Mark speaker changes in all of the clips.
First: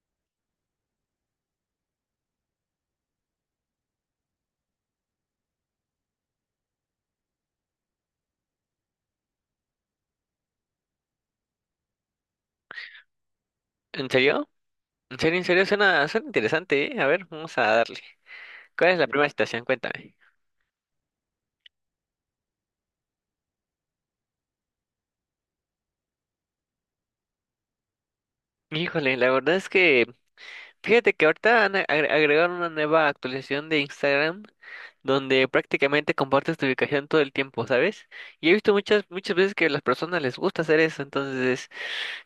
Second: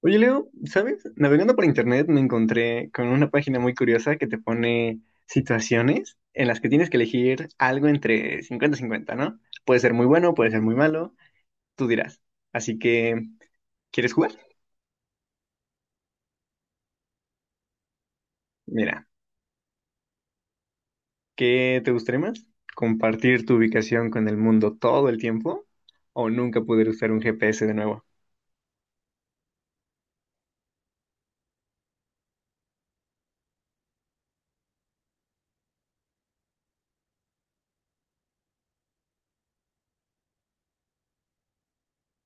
Speaker 1: Oye, Leo, ¿sabes? Navegando por internet me encontré con una página muy curiosa que te pone situaciones en las que tienes que elegir algo entre 50 cincuenta, ¿no? Puede ser muy bueno, puede ser muy malo, tú dirás. Así que,
Speaker 2: ¿En
Speaker 1: ¿quieres jugar?
Speaker 2: serio? ¿En serio? ¿En serio? Suena interesante, ¿eh? A ver, vamos a darle. ¿Cuál es
Speaker 1: Mira,
Speaker 2: la primera situación? Cuéntame.
Speaker 1: ¿qué te gustaría más? ¿Compartir tu ubicación con el mundo todo el tiempo o nunca poder usar un GPS de nuevo?
Speaker 2: Híjole, la verdad es que fíjate que ahorita agregaron una nueva actualización de Instagram donde prácticamente compartes tu ubicación todo el tiempo, ¿sabes? Y he visto muchas veces que a las personas les gusta hacer eso, entonces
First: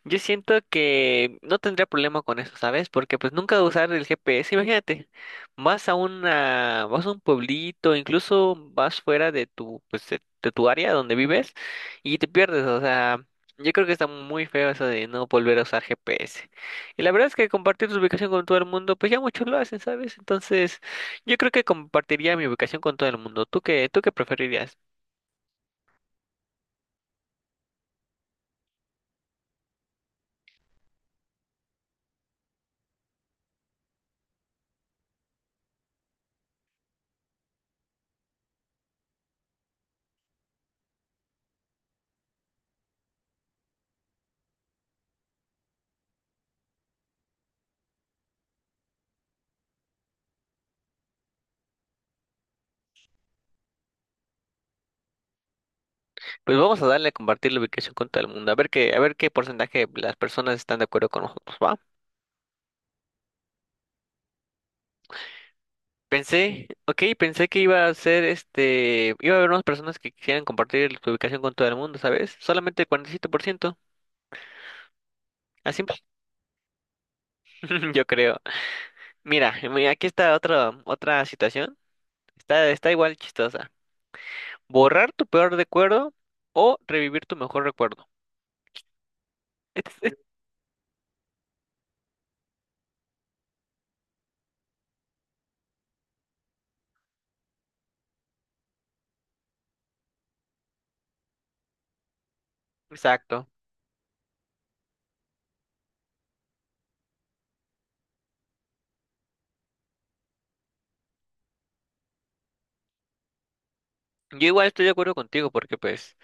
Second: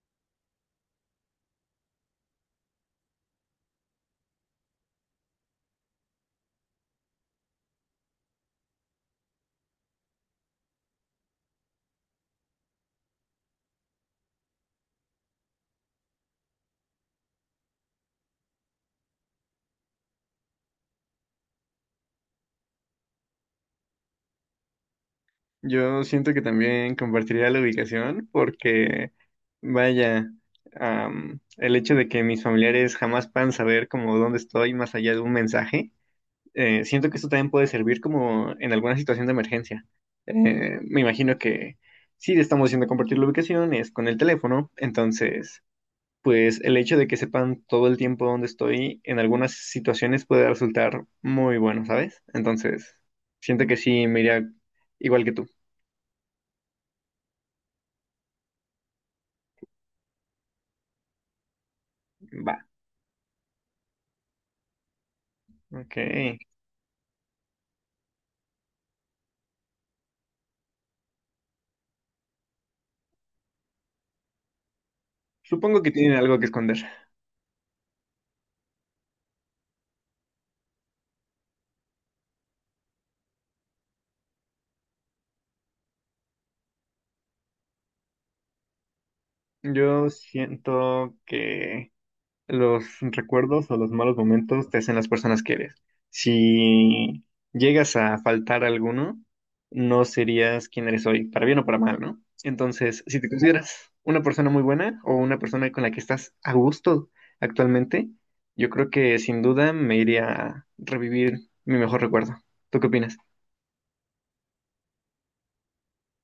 Speaker 2: yo siento que no tendría problema con eso, ¿sabes? Porque pues nunca usar el GPS, imagínate, vas a un pueblito, incluso vas fuera de tu, pues de tu área donde vives y te pierdes, o sea, yo creo que está muy feo eso de no volver a usar GPS. Y la verdad es que compartir tu ubicación con todo el mundo, pues ya muchos lo hacen, ¿sabes? Entonces, yo creo que compartiría mi ubicación con todo el mundo. ¿Tú qué preferirías?
Speaker 1: Yo siento que también compartiría la ubicación porque, vaya, el hecho de que mis familiares jamás puedan saber como dónde estoy más allá de un mensaje, siento que esto también puede servir como en alguna situación de emergencia. Me imagino que si estamos haciendo compartir la ubicación es con el teléfono, entonces, pues el hecho de que sepan todo el tiempo dónde estoy en algunas situaciones puede resultar muy bueno, ¿sabes? Entonces, siento que sí me iría igual que tú.
Speaker 2: Pues vamos a darle a compartir la ubicación con todo el mundo, a ver qué porcentaje de las personas están de acuerdo con nosotros, ¿va?
Speaker 1: Va. Ok.
Speaker 2: Pensé, ok, pensé que iba a ser iba a haber unas personas que quisieran compartir su ubicación con todo el mundo, ¿sabes? Solamente el 47%,
Speaker 1: Supongo
Speaker 2: así,
Speaker 1: que tienen algo que esconder.
Speaker 2: yo creo. Mira, aquí está otra, otra situación, está igual chistosa. Borrar tu peor recuerdo o revivir tu mejor recuerdo. Este-
Speaker 1: Yo
Speaker 2: este-
Speaker 1: siento que los recuerdos o los malos momentos te hacen las personas que eres. Si llegas a faltar alguno, no serías quien eres hoy, para bien o para mal, ¿no? Entonces, si te
Speaker 2: Exacto.
Speaker 1: consideras una persona muy buena o una persona con la que estás a gusto actualmente, yo creo que sin duda me iría a revivir mi mejor recuerdo. ¿Tú qué opinas?
Speaker 2: Yo igual estoy de acuerdo contigo porque pues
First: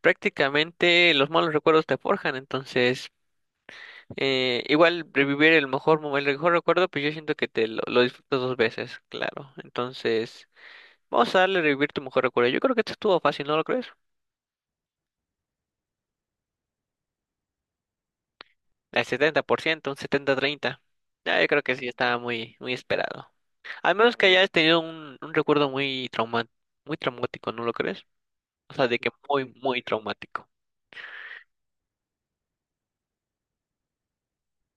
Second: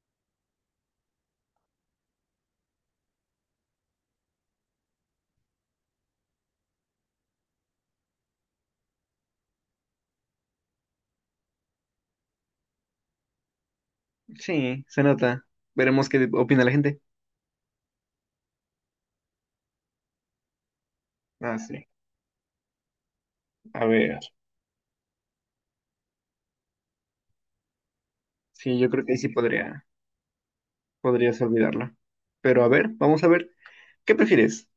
Speaker 2: prácticamente los malos recuerdos te forjan, entonces igual revivir el el mejor recuerdo, pues yo siento que te lo disfrutas dos veces, claro. Entonces, vamos a darle revivir tu mejor recuerdo. Yo creo que esto estuvo fácil, ¿no lo crees?
Speaker 1: Sí, se nota. Veremos qué opina la gente.
Speaker 2: Al 70% un setenta treinta. Ah, yo
Speaker 1: Ah,
Speaker 2: creo que
Speaker 1: sí.
Speaker 2: sí estaba muy esperado.
Speaker 1: A
Speaker 2: Al menos
Speaker 1: ver,
Speaker 2: que hayas tenido un recuerdo muy traumático, ¿no lo crees? O
Speaker 1: sí,
Speaker 2: sea,
Speaker 1: yo
Speaker 2: de
Speaker 1: creo
Speaker 2: que
Speaker 1: que ahí sí
Speaker 2: muy
Speaker 1: podría,
Speaker 2: traumático.
Speaker 1: podrías olvidarla. Pero a ver, vamos a ver, ¿qué prefieres?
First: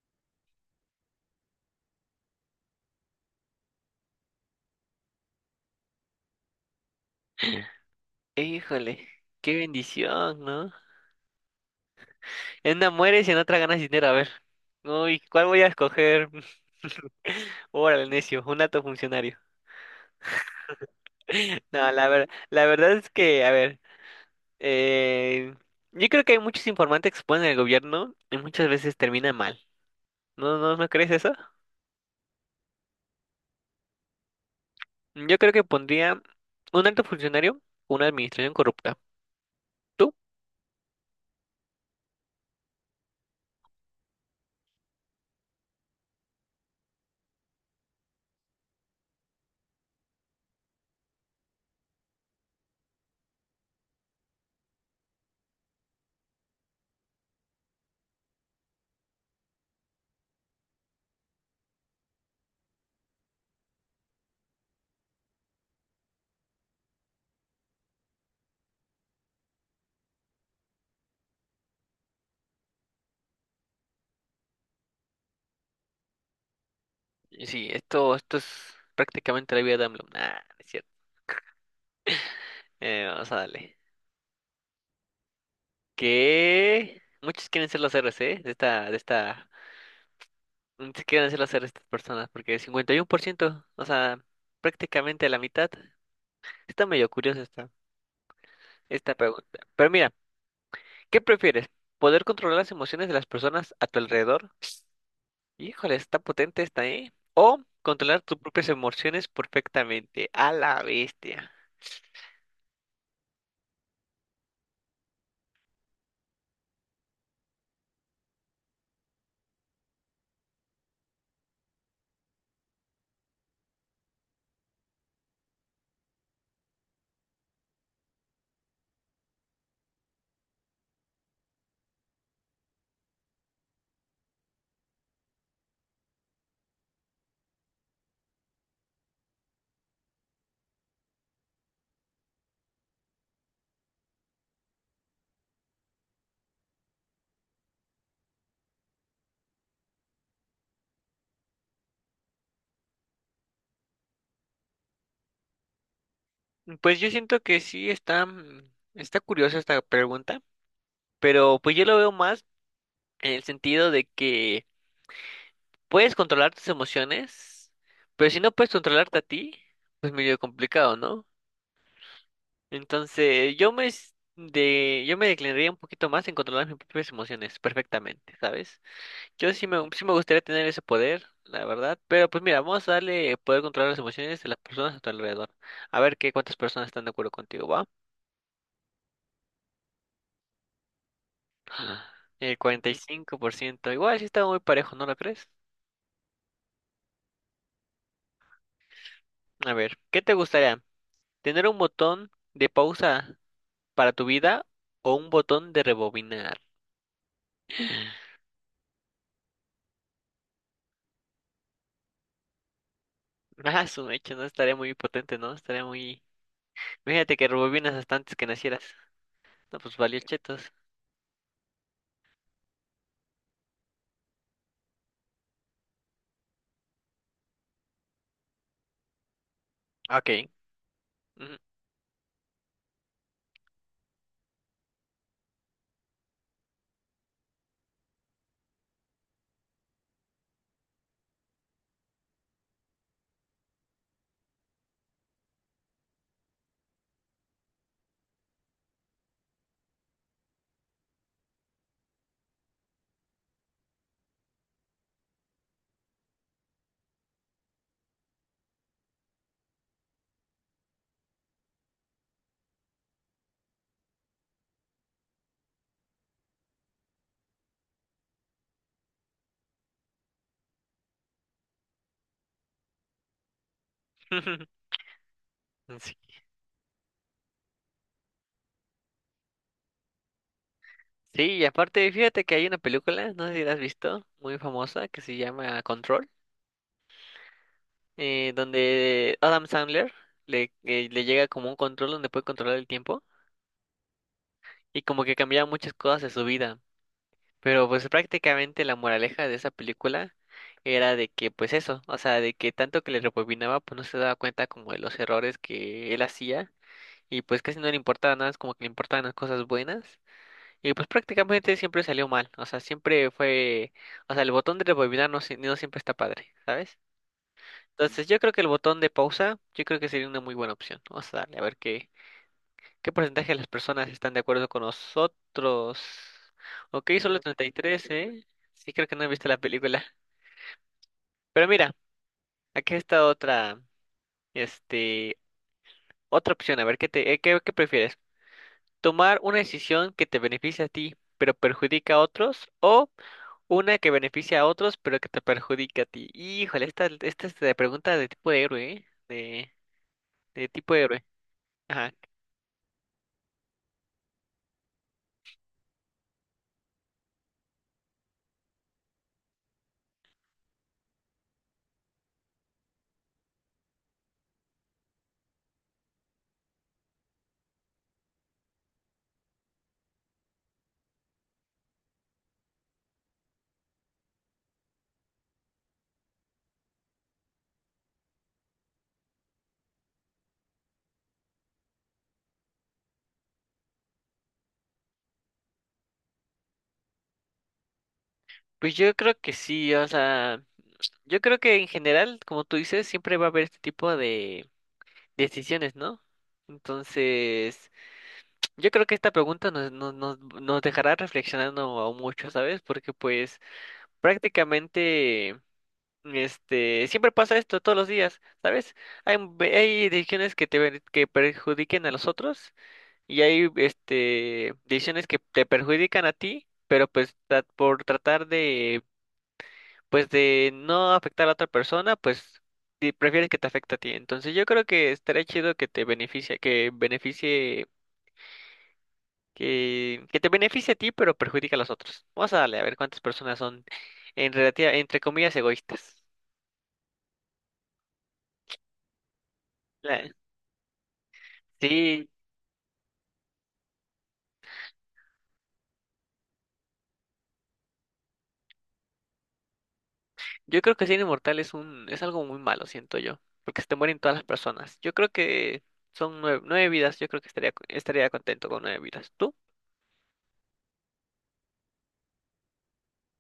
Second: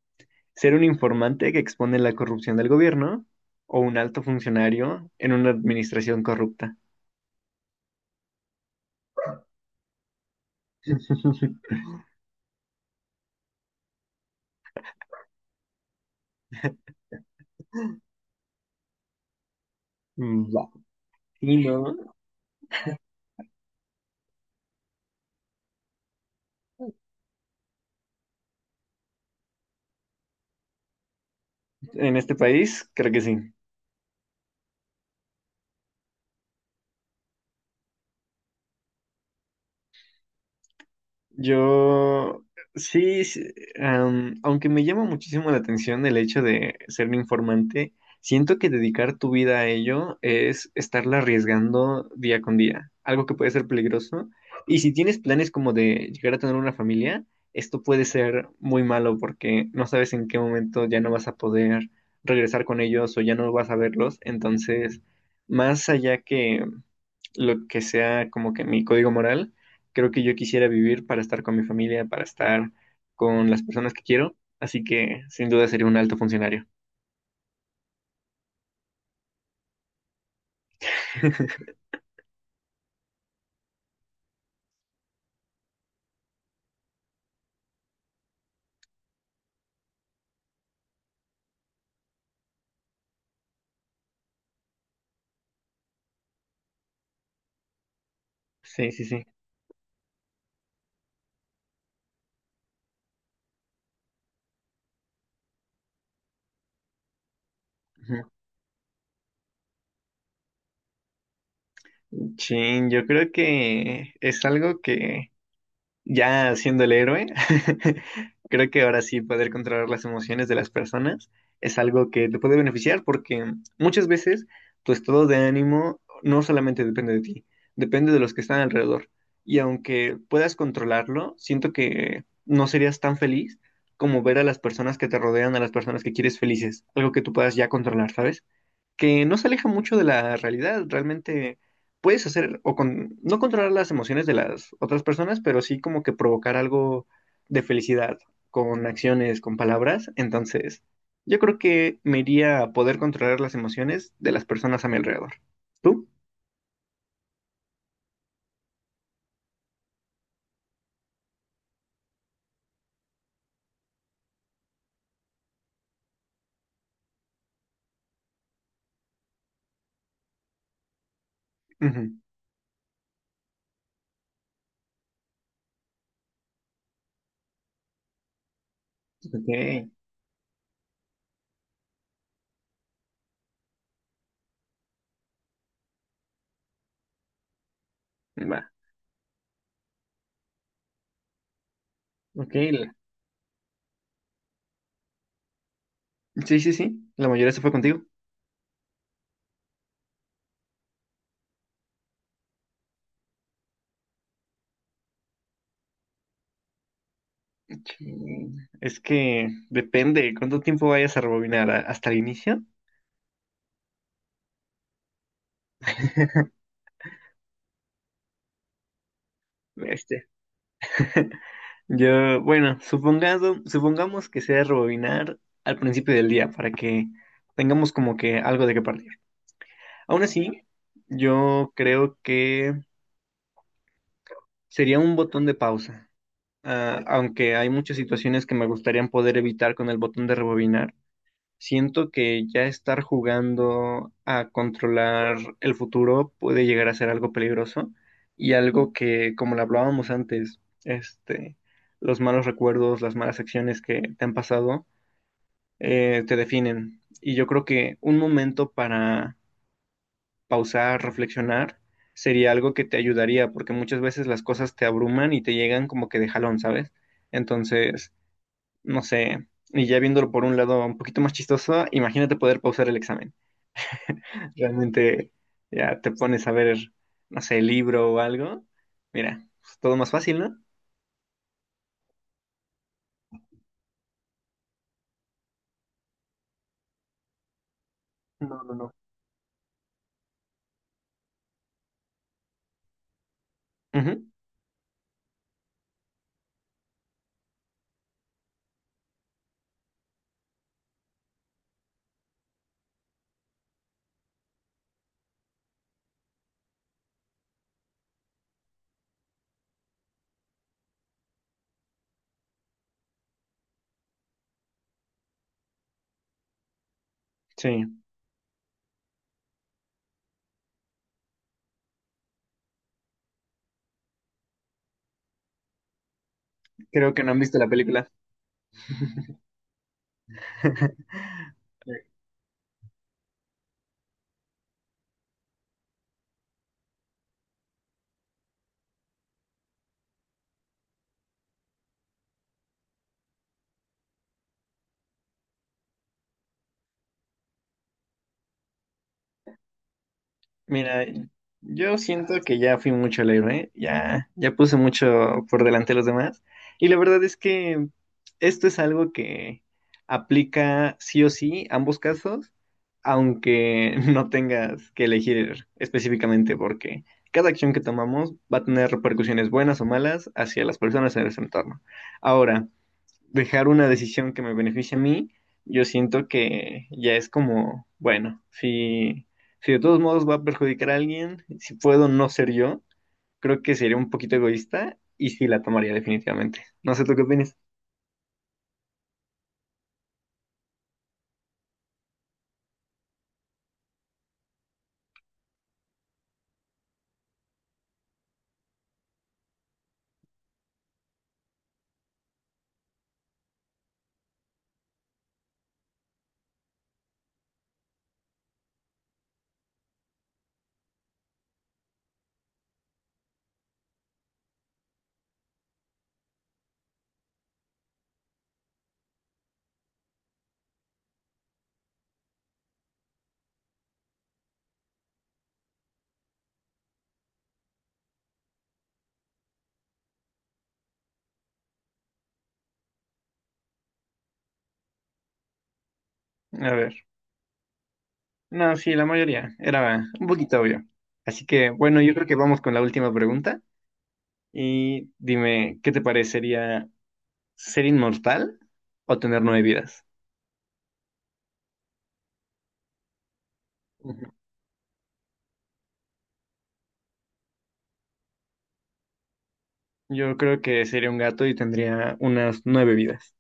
Speaker 1: ¿Ser un informante que expone la corrupción del gobierno o un alto funcionario en una administración corrupta?
Speaker 2: Híjole, qué bendición, ¿no? En una mueres y en otra ganas dinero. A ver. Uy, ¿cuál voy a escoger? Órale, necio, un alto funcionario.
Speaker 1: Va. Sí,
Speaker 2: No,
Speaker 1: ¿no?
Speaker 2: la verdad es que, a ver, eh, yo creo que hay muchos informantes que se ponen en el gobierno y muchas veces termina mal. ¿No crees eso?
Speaker 1: En este país, creo que sí.
Speaker 2: Yo creo que pondría un alto funcionario, una administración corrupta. ¿Tú?
Speaker 1: Yo, sí, sí, aunque me llama muchísimo la atención el hecho de ser un informante, siento que dedicar tu vida a ello es estarla arriesgando día con día, algo que puede ser peligroso. Y si tienes planes como de llegar a tener una familia, esto puede ser muy malo porque no sabes en qué momento ya no vas a poder regresar con ellos o ya no vas a verlos. Entonces, más allá que lo que sea como que mi código moral, creo que yo quisiera vivir para estar con mi familia, para estar con las personas que quiero, así que sin duda sería un alto funcionario.
Speaker 2: Y sí, esto es prácticamente la vida de AMLO. Nah, no es cierto. Vamos a darle. Que muchos quieren ser los héroes, ¿eh? De esta ¿Qué quieren hacer estas personas? Porque 51%, o sea, prácticamente la mitad. Está medio curiosa
Speaker 1: Sí, sí,
Speaker 2: esta
Speaker 1: sí.
Speaker 2: pregunta. Pero mira, ¿qué prefieres? ¿Poder controlar las emociones de las personas a tu alrededor? Híjole, está potente esta, ¿eh? ¿O controlar tus propias emociones perfectamente? A la bestia.
Speaker 1: Ujú. Chin, yo creo que es algo que ya siendo el héroe, creo que ahora sí poder controlar las emociones de las personas es algo que te puede beneficiar porque muchas veces tu estado de ánimo no solamente depende de ti, depende de los que están alrededor. Y aunque puedas controlarlo, siento que no serías tan feliz como ver a las personas que te rodean, a las personas que quieres felices, algo que tú puedas ya controlar, ¿sabes? Que no se aleja mucho de la realidad. Realmente puedes hacer o con, no controlar las emociones de las otras personas, pero sí como que provocar algo de felicidad con acciones, con palabras. Entonces, yo creo que me iría a poder controlar las emociones de las personas a mi alrededor. ¿Tú?
Speaker 2: Pues yo siento que sí está, está curiosa esta pregunta, pero pues yo lo veo más en el sentido de que puedes controlar tus emociones, pero si no puedes controlarte a ti, pues medio complicado, ¿no?
Speaker 1: Ujú.
Speaker 2: Entonces, yo me declinaría un poquito más en controlar mis propias emociones perfectamente, ¿sabes? Yo
Speaker 1: Ok.
Speaker 2: sí me gustaría tener ese poder, la verdad, pero pues mira, vamos a darle poder controlar las emociones de las personas a tu alrededor. A ver qué cuántas personas están de acuerdo contigo, ¿va?
Speaker 1: Va. Ok.
Speaker 2: El cuarenta y cinco por ciento. Igual sí está muy parejo, ¿no lo crees?
Speaker 1: Sí, sí, sí. La mayoría se fue contigo.
Speaker 2: A ver, ¿qué te gustaría? ¿Tener un botón de pausa para tu vida o un botón de rebobinar?
Speaker 1: Chin. Es que depende cuánto tiempo vayas a rebobinar hasta el inicio.
Speaker 2: Ah, su mecha, no estaría muy potente, ¿no? Estaría muy... Fíjate que rebobinas hasta antes que nacieras. No, pues valió
Speaker 1: Este.
Speaker 2: chetos.
Speaker 1: Yo, bueno, supongamos que sea rebobinar al principio del día para que tengamos como que algo de qué partir. Aún
Speaker 2: Ok.
Speaker 1: así,
Speaker 2: Ujú.
Speaker 1: yo creo que sería un botón de pausa. Ah, aunque hay muchas situaciones que me gustaría poder evitar con el botón de rebobinar, siento que ya estar jugando a controlar el futuro puede llegar a ser algo peligroso y algo que, como lo hablábamos antes, los malos recuerdos, las malas acciones que te han pasado, te definen. Y yo creo que un momento para pausar, reflexionar, sería algo que te ayudaría, porque muchas veces las cosas te abruman y te llegan como que de jalón, ¿sabes? Entonces, no sé, y ya viéndolo por un lado un poquito más chistoso, imagínate poder pausar el examen. Realmente ya te
Speaker 2: Sí.
Speaker 1: pones a ver, no sé, libro o algo, mira, es todo más fácil, ¿no?
Speaker 2: Sí, y aparte, fíjate que hay una película, no sé si la has visto, muy famosa, que se llama Control,
Speaker 1: No, no, no.
Speaker 2: donde Adam Sandler le llega como un control donde puede controlar el tiempo
Speaker 1: Ujú.
Speaker 2: y como que cambia muchas cosas de su vida. Pero pues prácticamente la moraleja de esa película era de que pues eso, o sea, de que tanto que le rebobinaba pues no se daba cuenta como de los errores que él hacía y pues casi no le importaba nada, es como que le importaban las cosas buenas y pues prácticamente siempre salió mal, o sea, siempre fue, o sea, el botón de rebobinar no siempre está padre, ¿sabes?
Speaker 1: Sí,
Speaker 2: Entonces yo creo que el botón de pausa, yo creo que sería una muy buena opción, vamos a darle a ver qué. ¿Qué porcentaje de las personas están de acuerdo con nosotros? Ok,
Speaker 1: creo que no han
Speaker 2: solo
Speaker 1: visto la película.
Speaker 2: 33, ¿eh? Sí, creo que no he visto la película. Pero mira, aquí está otra, este, otra opción. A ver, ¿qué qué prefieres? ¿Tomar una decisión que te beneficie a ti, pero perjudica a otros? ¿O una que beneficia a otros, pero que te perjudica a ti? Híjole, esta es de pregunta de tipo de héroe, ¿eh? De tipo de
Speaker 1: Mira,
Speaker 2: héroe.
Speaker 1: yo
Speaker 2: Ajá.
Speaker 1: siento que ya fui mucho al héroe, ya, ya puse mucho por delante de los demás. Y la verdad es que esto es algo que aplica sí o sí ambos casos, aunque no tengas que elegir específicamente, porque cada acción que tomamos va a tener repercusiones buenas o malas hacia las personas en nuestro entorno. Ahora, dejar una decisión que me beneficie a mí, yo siento que ya es como, bueno, si, de todos modos va a perjudicar a alguien, si puedo no ser yo, creo que sería un poquito egoísta y sí la tomaría definitivamente. No sé tú qué opinas.
Speaker 2: Pues yo creo que sí, o sea... Yo creo que en general, como tú dices, siempre va a haber este tipo de decisiones, ¿no? Entonces, yo creo que esta pregunta nos dejará reflexionando mucho, ¿sabes? Porque pues prácticamente, siempre pasa esto todos los días, ¿sabes? Hay decisiones que que perjudiquen a los otros y hay, decisiones que te perjudican a ti, pero por tratar pues de no afectar a otra persona, pues si prefieres que te afecte a ti. Entonces yo creo que estaría chido que beneficie, que te beneficie a ti, pero perjudica a los otros. Vamos a darle a ver cuántas personas son en relativa, entre comillas, egoístas.
Speaker 1: A ver. No, sí, la mayoría. Era un
Speaker 2: La-
Speaker 1: poquito obvio. Así que, bueno, yo creo
Speaker 2: sí,
Speaker 1: que vamos con la última pregunta. Y dime, ¿qué te parecería ser inmortal o tener nueve vidas?
Speaker 2: yo creo que ser inmortal es un, es algo muy malo, siento yo, porque se te mueren
Speaker 1: Ujú.
Speaker 2: todas las personas. Yo creo que son nueve vidas, yo creo que estaría contento con nueve vidas. ¿Tú?
Speaker 1: Yo creo que sería un gato y tendría unas nueve vidas.